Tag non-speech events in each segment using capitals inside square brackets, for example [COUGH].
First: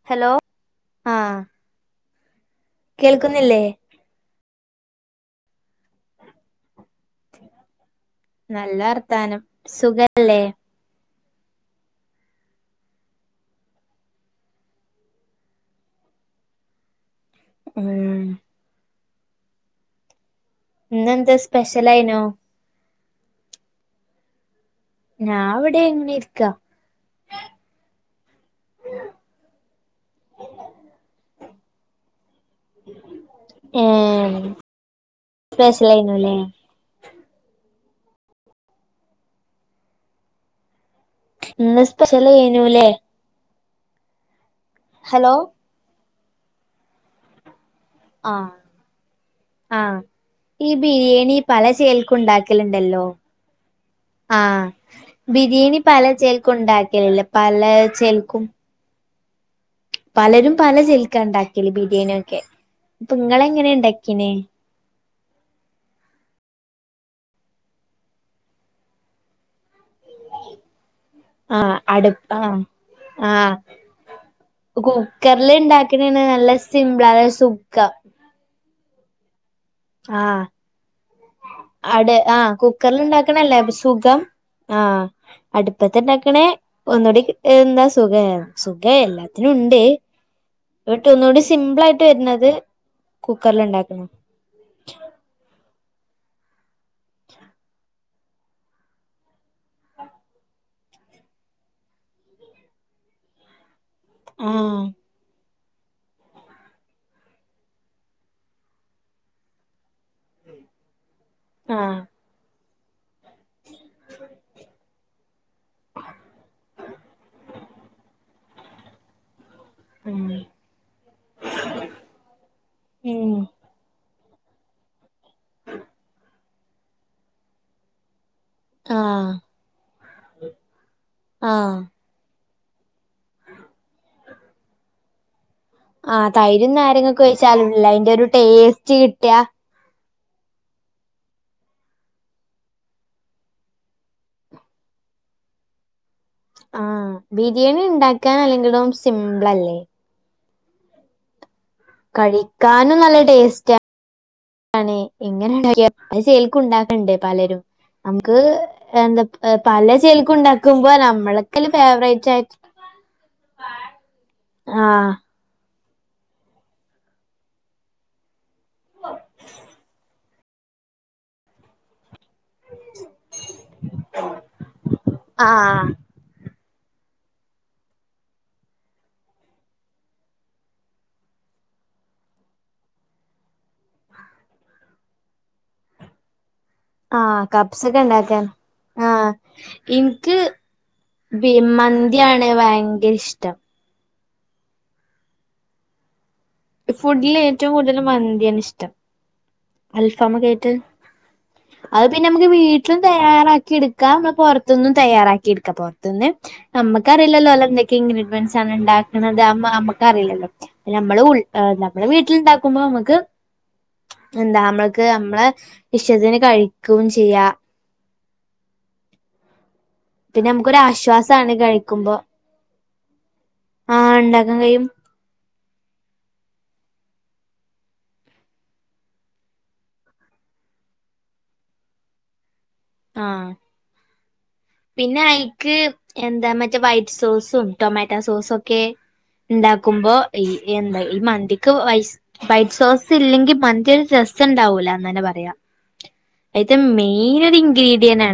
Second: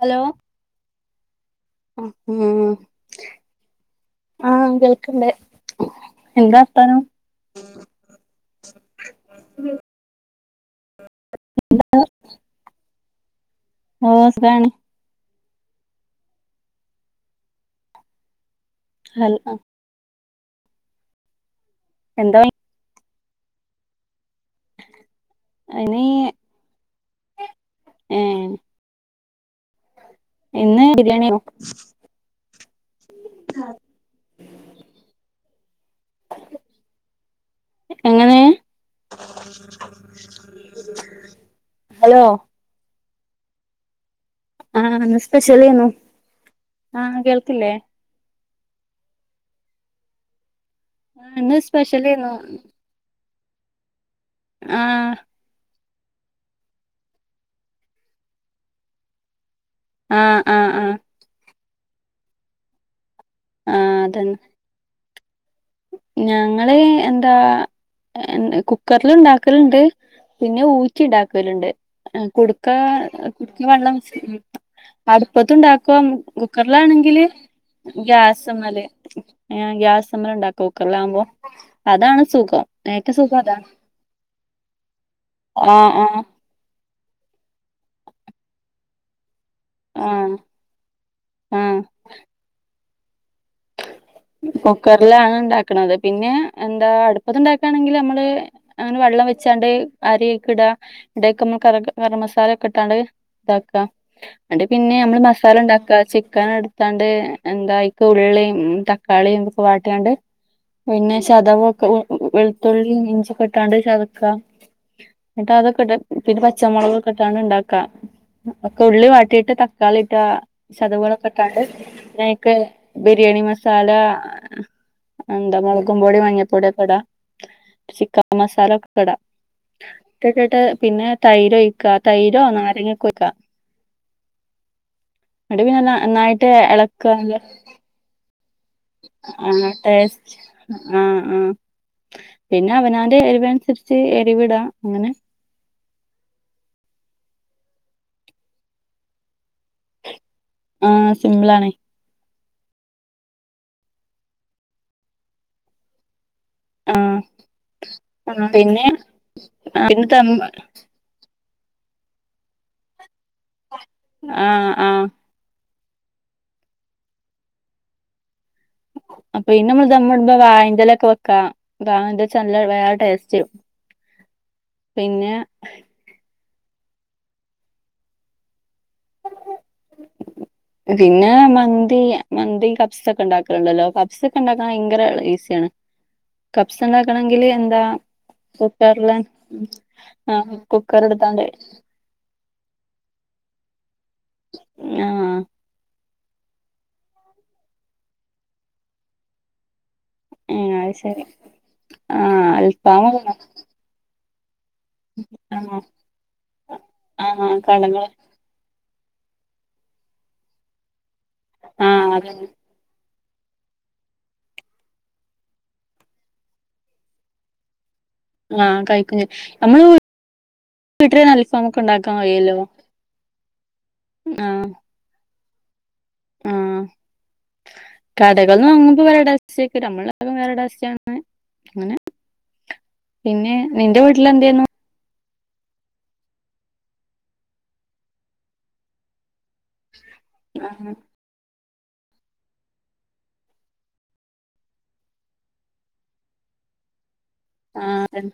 Hello ആഹ് ആ കേൾക്കുന്നില്ലേ ആഹ് കേൾക്കണ്ടേ എന്താ വർത്താനം നല്ല വർത്താനം സുഖല്ലേ [UNINTELLIGIBLE] ഓ സുഖാണ് ഇം ഹൽ ആഹ ഇന്നെന്താ സ്പെഷ്യൽലായിനോ എന്താ ഞാ ഇവിടെ അയ്ന് ഇങ്ങനെ ഇരിക്കാ ഏഹ് ഇന്ന് ബിരിയാണേനും ഹേ സ്പെഷലായിരുന്നുല്ലേ എങ്ങനെ ഇന്ന് ഹലോ സ്പെഷ്യൽ എയ്നുല്ലേ ആഹ ഇന്ന് ഹലോ സ്പെഷ്യലെന്നു ആഹ് കേൾകില്ലേ ആഹ ആഹ് ഈ ആഹ് ബിരിയാണി ഇന്ന് പല ചെൽക്കും സ്പെഷ്യലേന്നു ഇണ്ടാക്കലുണ്ടല്ലോ ആഹ ആഹ് ബിരിയാണി പല ച്ചേൽക്കും ഇണ്ടാക്കലില്ലേ പല ചേൽക്കും ആഹ് പലരും പല ആഹ് ആഹ് ആഹ് ചെല്ക്ക ഇണ്ടാക്കല് ബിരേണിയൊക്കെ ഇപ്പൊങ്ങളങ്ങനെ ഇണ്ടാക്കീനെ അതന്നെ ഞങ്ങള് എന്താ കുക്കറിൽ ഇണ്ടാക്കല്ണ്ട് പിന്നെ ഊറ്റി ഇണ്ടാ ലുണ്ട് ആഹ് അടുപ്പ് ആഹ് കുടുക്ക ആഹ് കുടുക്കിവെള്ളം കുക്കറില് അട്പ്പത്ത് ഇണ്ടാക്കും ഇണ്ടാക്കണാണ് നല്ല സിംമ്പിൾ കുക്കറിലാണെങ്കില് അതെ സുഖം ഗ്യാസ്മല് എ അ ഗ്യാസ്മല് ആഹ് ഉണ്ടാക്കും അട് അതാണ് ആഹ സുഖം കുക്കർൽ ഏറ്റവും സുഖം ഇണ്ടാക്ണതല്ലേ അതാണ് അപ്പോസുഖം ആഹ ആഹ് ആഹ് അട്പ്പത്ത്ണ്ടാക്കണെ ഒന്നുകൂടി എന്താ സുഖേ സുഖേ എല്ലാത്തിനും ഉണ്ട് ആഹ ഇങ്ങട്ട് ഒന്നുകൂടി സിംപിൾ ആയിട്ട് വരുന്നത് കുക്കറിൽ ഇണ്ടാക്ക്ണ കുക്കറിലാണ് ഇണ്ടാക്ക്ണത് പിന്നെ എന്താ അടുപ്പത്ണ്ടാക്കാണെങ്കിൽ ഞമ്മള് അങ്ങനെ വള്ളം വെച്ചാണ്ട് അരി അയ്ക്ക്ഇട ന്നട്ട് അയ്ക്ക് കറ കറ്മസാല ഒക്കെ ഇട്ടാണ്ട് ഇതാക്ക ഇന്നട്ട് ആഹ് പിന്നെ നമ്മള് മസാല ഇണ്ടാക്ക ചി ക്കന് ഇട്ത്താണ്ട് എന്താ അയ്ക്ക് ഉള്ളീം തക്കാളീം ഒക്കെ വാട്ടിങ്ങാണ്ട് പിന്നെ ചതവൊക്കെ ഉ ആഹ് വെൾത്തുള്ളിം ഇഞ്ചി ഒക്കെ ഇട്ട്ങ്ങാണ്ട് ചതക്കാ ന്നട്ട് അതൊക്കെ ഇട്ട് പിന്നെ പച്ചമൊളക് ഒക്കെ ഇട്ട്ങ്ങാണ്ട് ഇണ്ടാക്ക ഒക്കെ ഉള്ളി വാട്ടിയിട്ട് ത തക്കാളി ഇട്ട് ആഹ് ചതവോള് ഒക്കെ ഇട്ടാണ്ട് പിന്നെ അയ്ക്ക് ഉം ബിരിയാണി മ സാല എന്താ മൊളകും പൊടി മഞ്ഞപൊടി ഒക്കെ ഇട ചിക്ക ക്കൻ മസാലൊക്കെ ഇട ആഹ് ഒക്കെ ഇട്ട്ട്ട് പിന്നെ തൈര് ആഹ് ഒഴിക്ക തൈരോ നാരങ്ങെ ഒക്കെ ഒഴിക്കാ ന്നട്ട് പിന്നെ ന ആഹ് നന്നായിട്ട് തൈരും എളക്കാ നാരങ്ങൊക്കെ മസാല ഒഴിച്ചാലുണ്ടല്ലോ അതിന്റെ ഒരു ടേസ്റ്റ് കിട്ടാ അഹ് ആഹ് ടേസ്റ്റ് ആഹ് ആഹ് പിന്നെ അവനാന്റെ എരിവ്ന് അനുസരിച്ച് എരിവ്ടാ അങ്ങനെ ആഹ് ബിരിയാണി ഇണ്ടാക്കാൻ അല്ലെങ്കിലും സിംമ്പ്ളല്ലേ ആഹ് സിംമ്പ്ളാണെയ് കഴിക്കാനും നല്ല ടേസ്റ്റാണ് ഇങ്ങനെ ഇണ്ടാക്കിയാലും പല ചേൽക്കും ഇണ്ടാക്ക്ണ്ട് ആഹ് പലരും നമുക്ക് പിന്നെ എന്താ പല പിന്നെ ദം ചേൽക്കും ഇണ്ടാക്കും മ്പൊ ഞമ്മ്ള്ക്ക് അയ്ല് ഫേവറേറ്റ് ആയിറ്റ് ആഹ് ആഹ് ന്താ വാഴെന്റെ എലൊക്കെ വെക്കാ വാഴന്റെല വെച്ച നല്ല വേറെ ഒര് ടേസ്റ്റ് പിന്നെ ആഹ് [UNINTELLIGIBLE] പിന്നെ മന്തി മന്തി കബ്സ ഒക്കെ ഇണ്ടാക്കല്ണ്ടല്ലോ കബ്സ ഒക്കെ ഇണ്ടാക്കാൻ ഭയങ്കര ഈസിയാണ് കബ്സ ആഹ് ഇണ്ടാക്കണെങ്കില് എന്താ കപ്സ് ഒക്കെ ഉണ്ടാക്കാൻ ക്കുക്കർല് ആഹ് ഉം ആണ് കുക്കർ ഇട്ത്താണ്ട് ന്തിയാണ് ഭയങ്കരെ ഇഷ്ടം ആഹ് ആഹ് ഫുഡ്ല് ഏറ്റവും കൂട്തല് മന്തിയാണ് ഇഷ്ടം. അൽഫാം ഒക്കെ ഏ ആയിറ്റ് അത് ശരി അഹ് ആ പിന്നെ അമ്മ്ക്ക് വീട്ട്ലും അൽഫാമ് തയ്യാറാക്കി ഇട്ക്കാം ന്ന പൊറ ത്ത്ന്നും തയ്യാറാക്കി ആ ഇട്ക്ക. പൊർത്ത്ന്ന് ആ ഞമ്മക്കറീലല്ലോ ഓലെന്തെക്കെ കടകള് ഇഗ്രീഡിയന്റ്സാണ് ഇണ്ടാ ക്ക്ണത് അതൊന്നും അമ്മക്കറീല്ലല്ലോ പ്പ ഞമ്മള് ഉൾ എഹ് ആ നമ്മള് അതന്നെ വീട്ട്ല്ണ്ടാക്കുമ്പൊ നമ്മക്ക്. എന്താ അമ്മൾക്ക് അമ്മ്ളെ ഇഷ്ടത്തിന് കഴിക്കും ചെയ്യാ. ആഹ് കഴിക്കും ച്ചെയ്യാ നമ്മള് പിന്നെ നമുക്കൊരു വീട്ട്ല് തന്നെ ആശ്വാസാണ് അൽഫാമൊക്കെ കഴിക്കുമ്പോ ഇണ്ടാകാൻ കഴിയൊല്ലോ. ആഹ് ഇണ്ടാക്കാൻ കയ്യും. ആഹ്. കടകൾന്ന് വാങ്ങുമ്പൊ വേറെ ടേസ്റ്റെയ്ക്കാരം അമ്മള് ഇണ്ടാക്കുമ്പൊ വേറെ ടേസ്റ്റാണ് അങ്ങനെ ആഹ് പിന്നെ നിന്റെ വീട്ടില് എന്തേര്ന്നു. പിന്നെ അയിക്ക് എന്താ മറ്റേ വൈറ്റ് സോസും ടൊമാറ്റോ സോസൊക്കെ. ഇണ്ടാക്കുമ്പോ ഈ എന്താ ഈ മന്തി ക്ക് വൈസ് വൈറ്റ് സോസ് ഇല്ലെങ്കി മന്തി ഒരു രസം ഇണ്ടാവൂലാന്നെന്നെ പറയാം. അയ്ത്തെ മെയ്നൊര് ഇൻ ആഹ് അതന്നെ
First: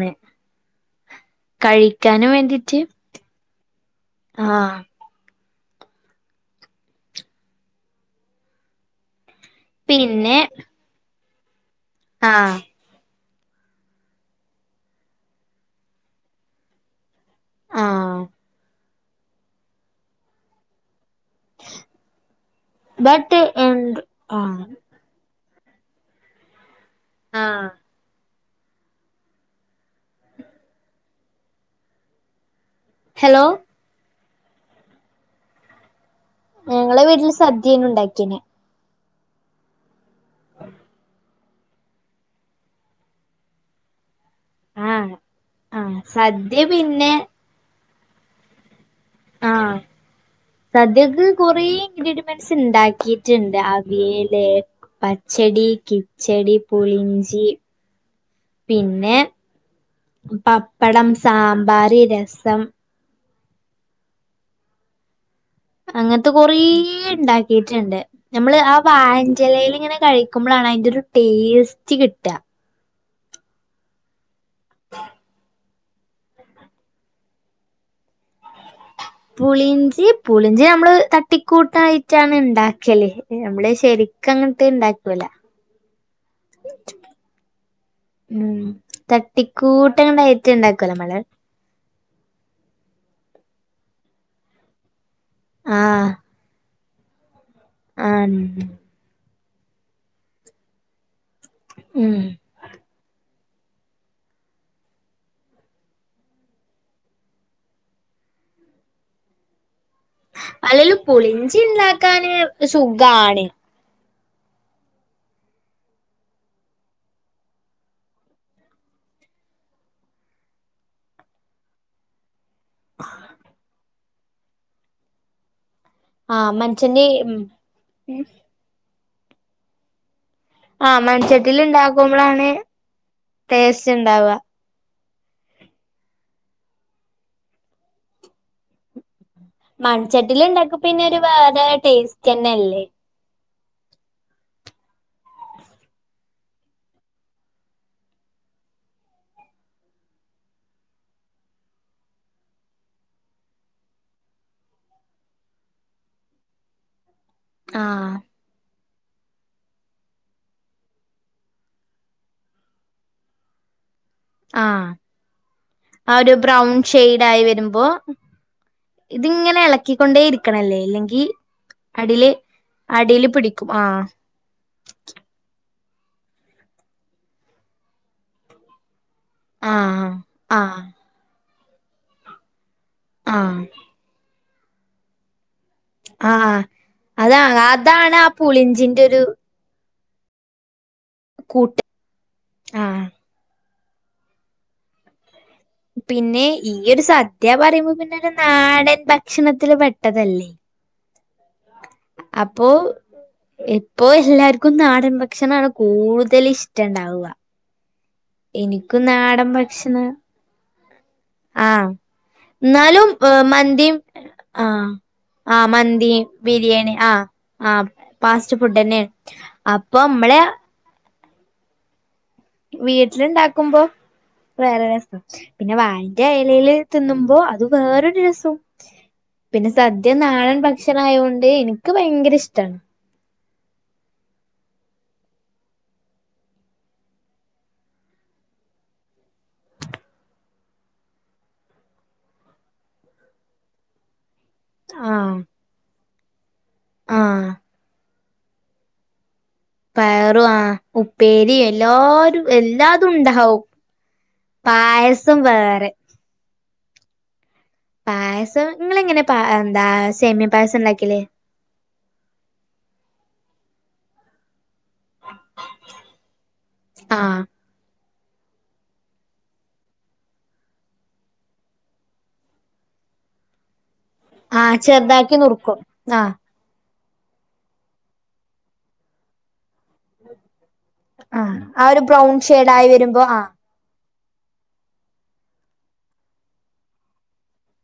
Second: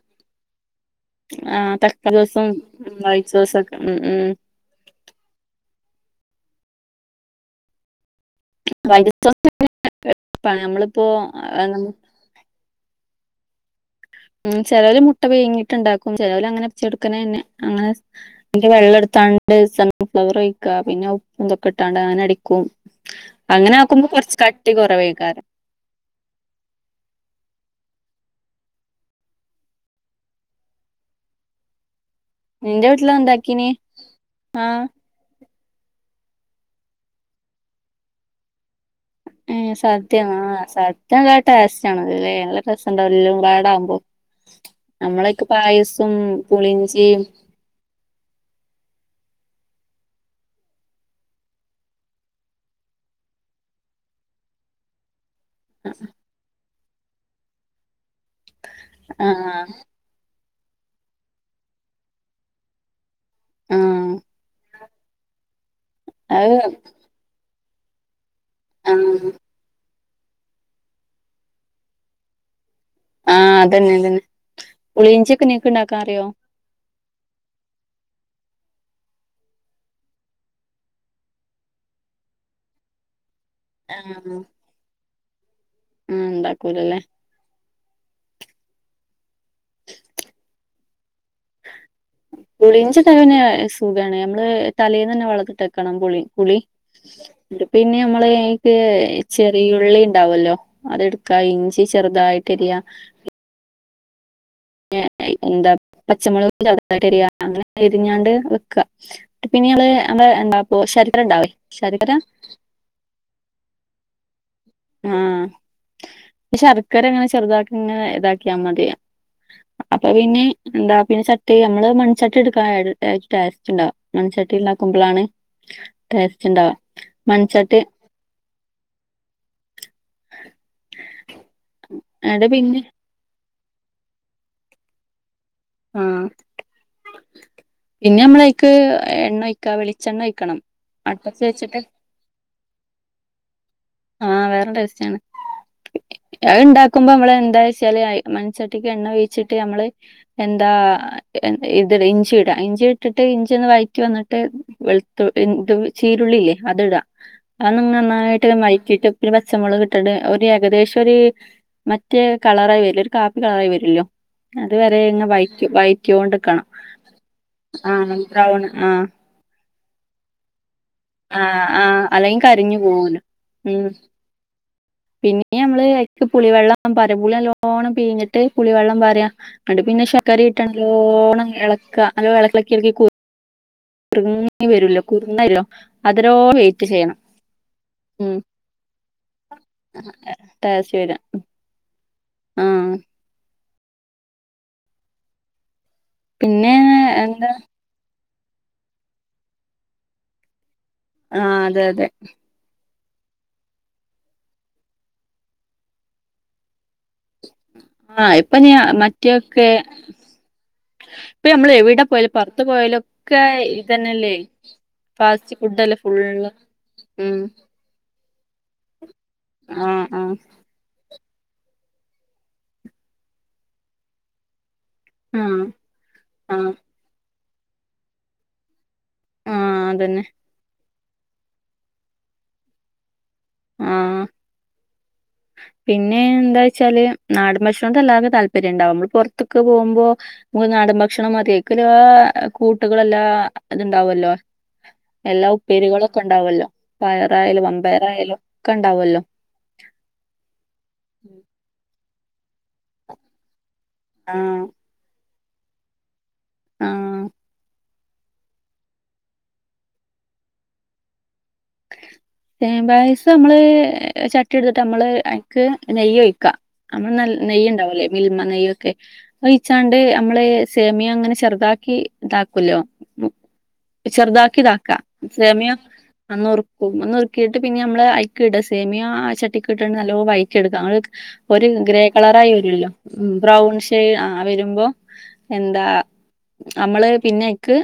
ആഹ് തക്കളി കഴിക്കാനും സോസും വേണ്ടിട്ട് വൈറ്റ് സോസു ഒക്കെ ക്കാണ് ഉം ആഹ്. വൈറ്റ് സോസ് [UNINTELLIGIBLE] പിന്നെ എൾപ്പാണ് നമ്മള്പ്പോ എന്താണ്. ആഹ്. ഉം ചെലോല് മുട്ട പുയ്ങ്ങിട്ട് ഇണ്ടാക്കും ചെലോല് അങ്ങനെ ച്ചോട്ക്കനെന്നെ അങ്ങനെ സ് ആഹ് അയ്‌ന്റെ വെള്ള ഇട്ത്താണ്ട് സൺഫ്ലവർ ഒഴിക്കാ പിന്നെ തൊക്കെട്ടാണ്ട് അങ്ങനെ അടിക്കും ബട്ട് എന്ത് അങ്ങനാക്കുമ്പൊ കൊർച്ച് ആഹ് കട്ടി കൊറവേക്കാരം ആഹ് നിന്റെ വീട്ടില ഹലോ അത്ണ്ടാക്കിന് ആഹ് ഞങ്ങളെ വീട്ടില് സദ്ധ്യേനു ണ്ടാക്കീനെ ഏഹ് സദ്യ ആഹ് [UNINTELLIGIBLE] ടേസ്റ്റാണല്ലെ ലെ നല്ല രസണ്ടാവൂലെ [UNINTELLIGIBLE] ആഹ് ഞമ്മളയ്ക്ക് ആഹ് പായസും സദ്യ പുളിഞ്ചി പിന്നെ ആഹ് സദ്യക്ക് കൊറെ ഇൻഗ്രീഡിമെൻസ് ണ്ടാക്കീറ്റ്ണ്ട് അവിയല് പ ച്ചെടി കിച്ചെടി പുളിയിഞ്ചി പിന്നെ ആ പപ്പടം സാമ്പാറ് രെസം ആഹ് അങ്ങൻത്തെ കൊറേണ്ടാക്കീറ്റ്ണ്ട് ഞമ്മള് ആ ആഹ് വായന്റെലേല്ങ്ങനെ കഴി ക്കുമ്പളാണ് അയ്ന്റൊരു ടേസ്റ്റ് കിട്ട ആഹ് അതെന്നെ അതെന്നെ പുളിയിഞ്ചി ഒക്കെ നിങ്ങക്ക് ണ്ടാക്കാൻ അറിയോ പുളിയിഞ്ചി പുളിഞ്ചി നമ്മള് തട്ടിക്കൂട്ടായിട്ടാണ് ണ്ടാക്കല് നമ്മള് ആഹ് ശെരിക്കങ്ങട്ട്ണ്ടാക്കൂല ആഹ് ണ്ടാക്കൂല ലെ ഉം തട്ടിക്കൂട്ടങ്ങട്ടായിറ്റ് ണ്ടാക്കൊല്ലമ്മള് പുളിയിഞ്ചിയൊക്കെങ്ങനെ സുഖാണ് നമ്മള് തലേന്നെന്നെ വെള്ളത്തിലെട്ടക്കണം ആഹ് പുളി പുളി പിന്നെ ആഹ് നമ്മളയ്ക്ക് ചെറിയുള്ളി ണ്ടാവല്ലോ അതെടു ക്ക ഇഞ്ചി ഉം ചെറുതായിട്ടരിയ ന്നെ എന്താ പച്ചമൊളക് [UNINTELLIGIBLE] അങ്ങനെ അരിഞ്ഞാണ്ട് വെക്ക [UNINTELLIGIBLE] ഇത് സുഖാണ് ആഹ് ശർക്കരങ്ങനെ ചെറുതാക്കിങ്ങനെ താക്യമതി അപ്പൊ പിന്നെ ന്താ പിന്നെ ചട്ടി അമ്മള് മൺ ചട്ടിട്ക്കാൻ ഒര് ടേസ്റ്റ്ണ്ടാവും മൺ ചട്ടിണ്ടാക്കുമ്പളാണ് ടേസ്റ്റ്‌ണ്ടാവാ മൺചട്ടി ഉം ആഹ് അടെ മൺചട്ടില്ണ്ടാക്കുമ്പളാണ് പിന്നെ ടേസ്റ്റ്ണ്ടാവ ആഹ് പിന്നമ്മളയ്ക്ക് എണ്ണോയ് മൺചട്ടില് ണ്ടാക്ക പിന്നൊരു വേറെ വെച്ചിട്ട് ടേസ്റ്റെന്നല്ലെ ആഹ് വേറെ ടേസ്റ്റാണ് അത് ണ്ടാക്കുമ്പോ നമ്മള് എന്താച്ചാല് അത് മൺചട്ടിക്ക് എണ്ണ ഒഴിച്ചിട്ട് നമ്മള് എന്താ ഇത്ട ഇഞ്ചിട ഇഞ്ചിട്ട്ട്ട് ഇഞ്ചി ഒന്ന് വഴറ്റി വന്ന്ട്ട് വെൾത്തു തും ചീരുള്ളില്ലേ അത്ടാ അത് ആഹ് നന്നായിട്ട് വഴ റ്റിട്ട് ഒരു പച്ചമൊളക്ട്ട്ട്ട് ഒരു ഏകദേശൊര് മറ്റേ കളറായി വെര്ല്ലെ ഒരു കാപ്പി കളറായി വെരില്ലോ അത് ആഹ് വെരെ ഇങ് വഴറ്റി ആ ഒരു വഴറ്റോണ്ട്ക്കണം ബ്രൗൺ ഷെയ്ഡ് ആഹ് ബ്രൗണ് ആഹ് ഇത്ങ്ങനെ എളക്കിക്കൊണ്ടേരിക്കണം ലെ ല്ലെങ്കി ഈ ആ ആ അടില് അല്ലെങ്കിൽ കരിഞ്ഞു പോവൂലോ അടീല് പിടിക്കും ഉം ആഹ് പിന്നെ ഞമ്മള് അയ്ക്ക് പുളിവെള്ളം പാരും പുളി നല്ലോണം പീഞ്ഞിട്ട് പുളി വെള്ളം പാര ന്ന്ട്ട് പിന്നെ ആഹ് ആഹ് ശക്കരട്ടല്ലോണം എളക്ക നല്ലോ എള‌ക്കി എളക്കി കു ആഹ് കുറുകി വെരോല്ലോ കുറുകല്ലോ ആഹ് അതാണ് അതാണ് ആ ഉം പുളിഞ്ചിന്റെ ഒരു ടേസ്റ്റ് വരാ കൂട്ട് ആഹ് പിന്നെ ഈ ഒരു സദ്യ പറയുമ്പോ പിന്നെ ഒരു നാടൻ ഭക്ഷണത്തില് പെട്ടതല്ലേ. ആഹ് അതെ അതെ. അപ്പോ ഇപ്പോ എല്ലാർക്കും നാടൻ ഭക്ഷണം ആണ് കൂടുതൽ ഇഷ്ടണ്ടാവ. ആ ഇപ്പൊ ഞാൻ എനിക്കും നാടൻ മറ്റൊക്കെ ഭക്ഷണം ഇപ്പൊ നമ്മൾ ആഹ് എവിടെ പോയാലും പുറത്ത് പോയാലും എന്നാലും ഒക്കെ മന്തിയും ഇതന്നെയല്ലേ ആഹ് ഫാസ്റ്റ് ആഹ് ഫുഡ് അല്ലേ മന്തീം ഫുള്ള് ബിരിയാണി ആഹ് ഉം ആഹ് ഫാസ്റ്റ് ഫുഡ് തന്നെയാണ് അപ്പൊ ആഹ് ആഹ് നമ്മള് വീട്ടില് ഇണ്ടാക്കുമ്പോ വേറെ രസം ആഹ് പിന്നെ വായന്റെ ആഹ് എലേല് തിന്നുമ്പോ അത് വേറൊരു രസം പിന്നെ ആഹ് സദ്യ അതന്നെ നാടൻ ഭ ഭക്ഷണായോണ്ട് എനിക്ക് ഭയങ്കര ഇഷ്ടാണ്. ആഹ് പിന്നെ എന്താ വെച്ചാല് നാടൻ ഭക്ഷണൊക്കെ എല്ലാവർക്കും താല്പര്യം ഇണ്ടാവും നമ്മള് പൊറത്ത്ക്ക്‌ പോകുമ്പോ മോൻ നാടൻ ഭക്ഷണം മതി അയ്ക്ക്ള്ള കൂട്ടുകളെല്ലാം ഇത്ണ്ടാവൊല്ലോ ആഹ് എല്ലാ ഉപ്പേരികളൊക്കെ ഉണ്ടാവല്ലോ ആഹ് പയറായാലും മൻപയറായാലും ഒക്കെ ഉണ്ടാവല്ലോ. പയറു ആഹ് ഉപ്പേരിം എല്ലാരും എല്ലാതും ഉണ്ടാവും. ആഹ് പായസം വേറെ ആഹ് പായസം നിങ്ങള് എങ്ങനെ പാ എന്താ സെമിയ പായസം ഇണ്ടാക്കല്? സേമിയ പായസം നമ്മള് ചട്ട് ട്ടി എടുത്തിട്ട് നമ്മള് അയ്ക്ക് നെയ്യ് ഒഴിക്കാ നമ്മള് നല്ല ആഹ് നെയ്യ് ഉണ്ടാവുംല്ലേ മിൽമ നെയ്യൊക്കെ ട്ട്- ഒഴിച്ചാണ്ട് നമ്മള് സേമിയം അങ്ങനെ ചെറുതാക്കി ഇതാക്കൊല്ലോ ചെറുതാക്കി ആഹ് ഇതാക്കാ ചെറുതാക്കി സേമിയം നുറുക്കും ആഹ് ന്നുർ നുറുക്കിട്ട് പിന്നെ നമ്മള് അയ്ക്ക് ഇട സേമിയം ആ ചട്ടിക്ക് ഇട്ട് ന്നല്ലോം വയറ്റി എടുക്ക അങ്ങനൊ- ആഹ് ഒരു ആ ഗ്രേ കളർ ബ്രൗൺ ആയി ഷെയ്ഡായി വരൊല്ലോ വരുമ്പോ ആഹ് ബ്രൗൺ ശ് ആ വരുമ്പൊ എന്താ നമ്മള് പിനെ അയ്ക്ക്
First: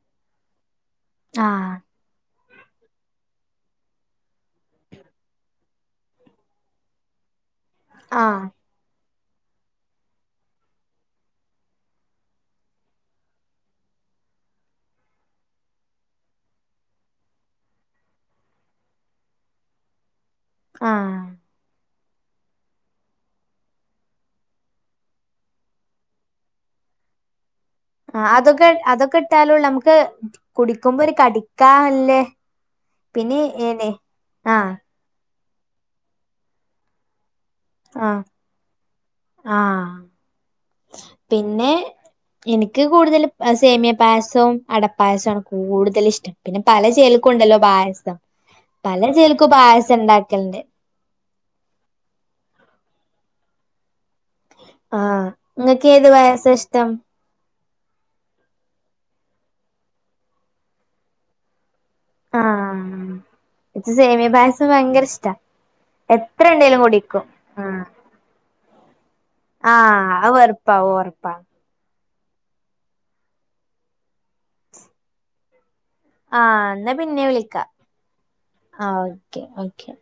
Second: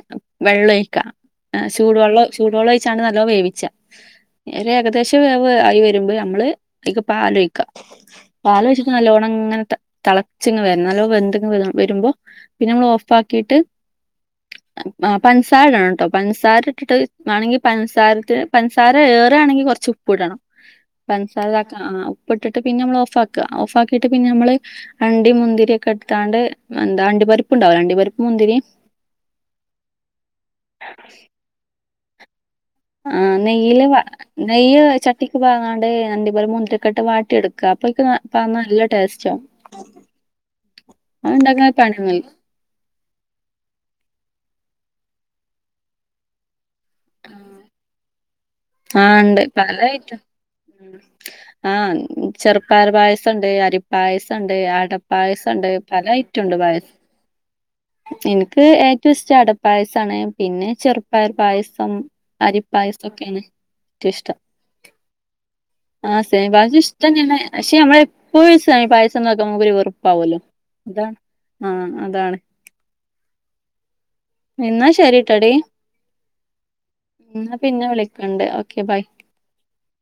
വെള്ളം ഒയി ക്ക ആഹ് ചൂടുവെള്ളം ചൂടുവെള്ളം ഒഴിച്ചാണ്ട് ന്നല്ലോം വേവിച്ച ക - ഒര് ഏകദേശം വേവ് ആയി വരുമ്പോ നമ്മള് അയ്ക്ക് പാൽ ഒയിക്കാ. ആഹ് പാലൊഴിച്ചിട്ട് നല്ലോണം ഇങ്ങനെ തളച്ചിങ്ങ് വരണം ന്നല്ലോം വെന്ത്‌ ഇങ് വരുമ്പോ പിന്നെ ന്നമ്മള് ഓഫ്‌ ആക്കിട്ട് ആ പഞ്ചസാര ഇടണം ട്ടോ പഞ്ചസാര ഇട്ടിട്ട് വാണെങ്കി പഞ്ചസാര പഞ്ചസാര ഏർ- ഇടെണെങ്കി കൊറച്ച് ഉപ്പ് ഇടണം. ആഹ് ഇതാക്ക ആ ഉപ്പിട്ടിട്ട് പിന്നെ നമ്മള് ഓഫാക്ക ഓഫാക്കിയിട്ട് പിന്നെ നമ്മള് അണ്ടി മുന്തിരി ഒക്കെ ഇട്ത്താണ്ട് എന്താ അണ്ടി പരിപ്പ് ഇണ്ടാവുലെ അണ്ടി- ആ അതൊക്കെ അതൊക്കെ ഇട്ടാലോള്ളൂ നമ്ക്ക് കുടിക്ക്മ്പോ ഒര് കടിക്കാൻ വല്ലെ ആ നെയ്യില് വാ നെയ്യ് ചട്ടിക്ക് പാങ്ങാണ്ട് അണ്ടിപരിപ്പും മുന്തിരിയൊക്കെ ഇട്ട് വാട്ടിയെട്ക്കും ക്കാ അപ്പാ അയ്ക്ക് ആഹ് പാന്നാ ന്നല്ല ടേസ്റ്റാവും ആഹ് അത് പിന്നെ ഇണ്ടാക്കാൻ പണിയൊന്നുല്ല എനിക്ക് കൂടുതല് സേമിയ പായസോം അടപ്പായസോം ആണ് കൂട്തല് ഇഷ്ട്ടം പിന്നെ പല ചെൽക്കും ഇണ്ടല്ലോ പായസം പല ആ ഇണ്ട് ചെൽക്കും പായസം ഇണ്ടാക്കൽണ്ട് [INAUDIBLE] ആഹ് ചെർപ്പയറ് പായസണ്ട് അരി പായസണ്ട് ആഹ് അടപായസണ്ട് നിങ്ങൾക്ക് പല ഏത് പായസാ ഐറ്റുണ്ട് ഇഷ്ടം പായസ് ഇൻക്ക് ഏറ്റവും ഇഷ്ടം അടപായസാണ് പിന്നെ ചെർപയർ പായസം അരി ആഹ് പായസൊക്കെ എനിക്ക് റ്റു സേമിയ ഇഷ്ട്ടം പായസം ഭയങ്കര ഇഷ്ടാ ആഹ് എത്ര സെമ്യേ പായസും ഉണ്ടേലും കുടിക്കും ഇഷ്ട്ടെന്നെണ് പക്ഷെ നമ്മള് എപ്പഴും ഈ സെമ്യേ പായസം ഇണ്ടാകുമ്പോ നമ്മുക്കൊരു ആഹ് അത് വെറുപ്പാവൊല്ലോ വെറുപ്പാവും ഇതാണ് ഒറപ്പാ ആഹ് അതാണ് ഇന്നാ ശെരിട്ടഡീ ആഹ് ന്നാ പിന്നെ വിളിക്ക ണ്ട് ഓക്കെ ബായ് ക്കെ ഓക്കെ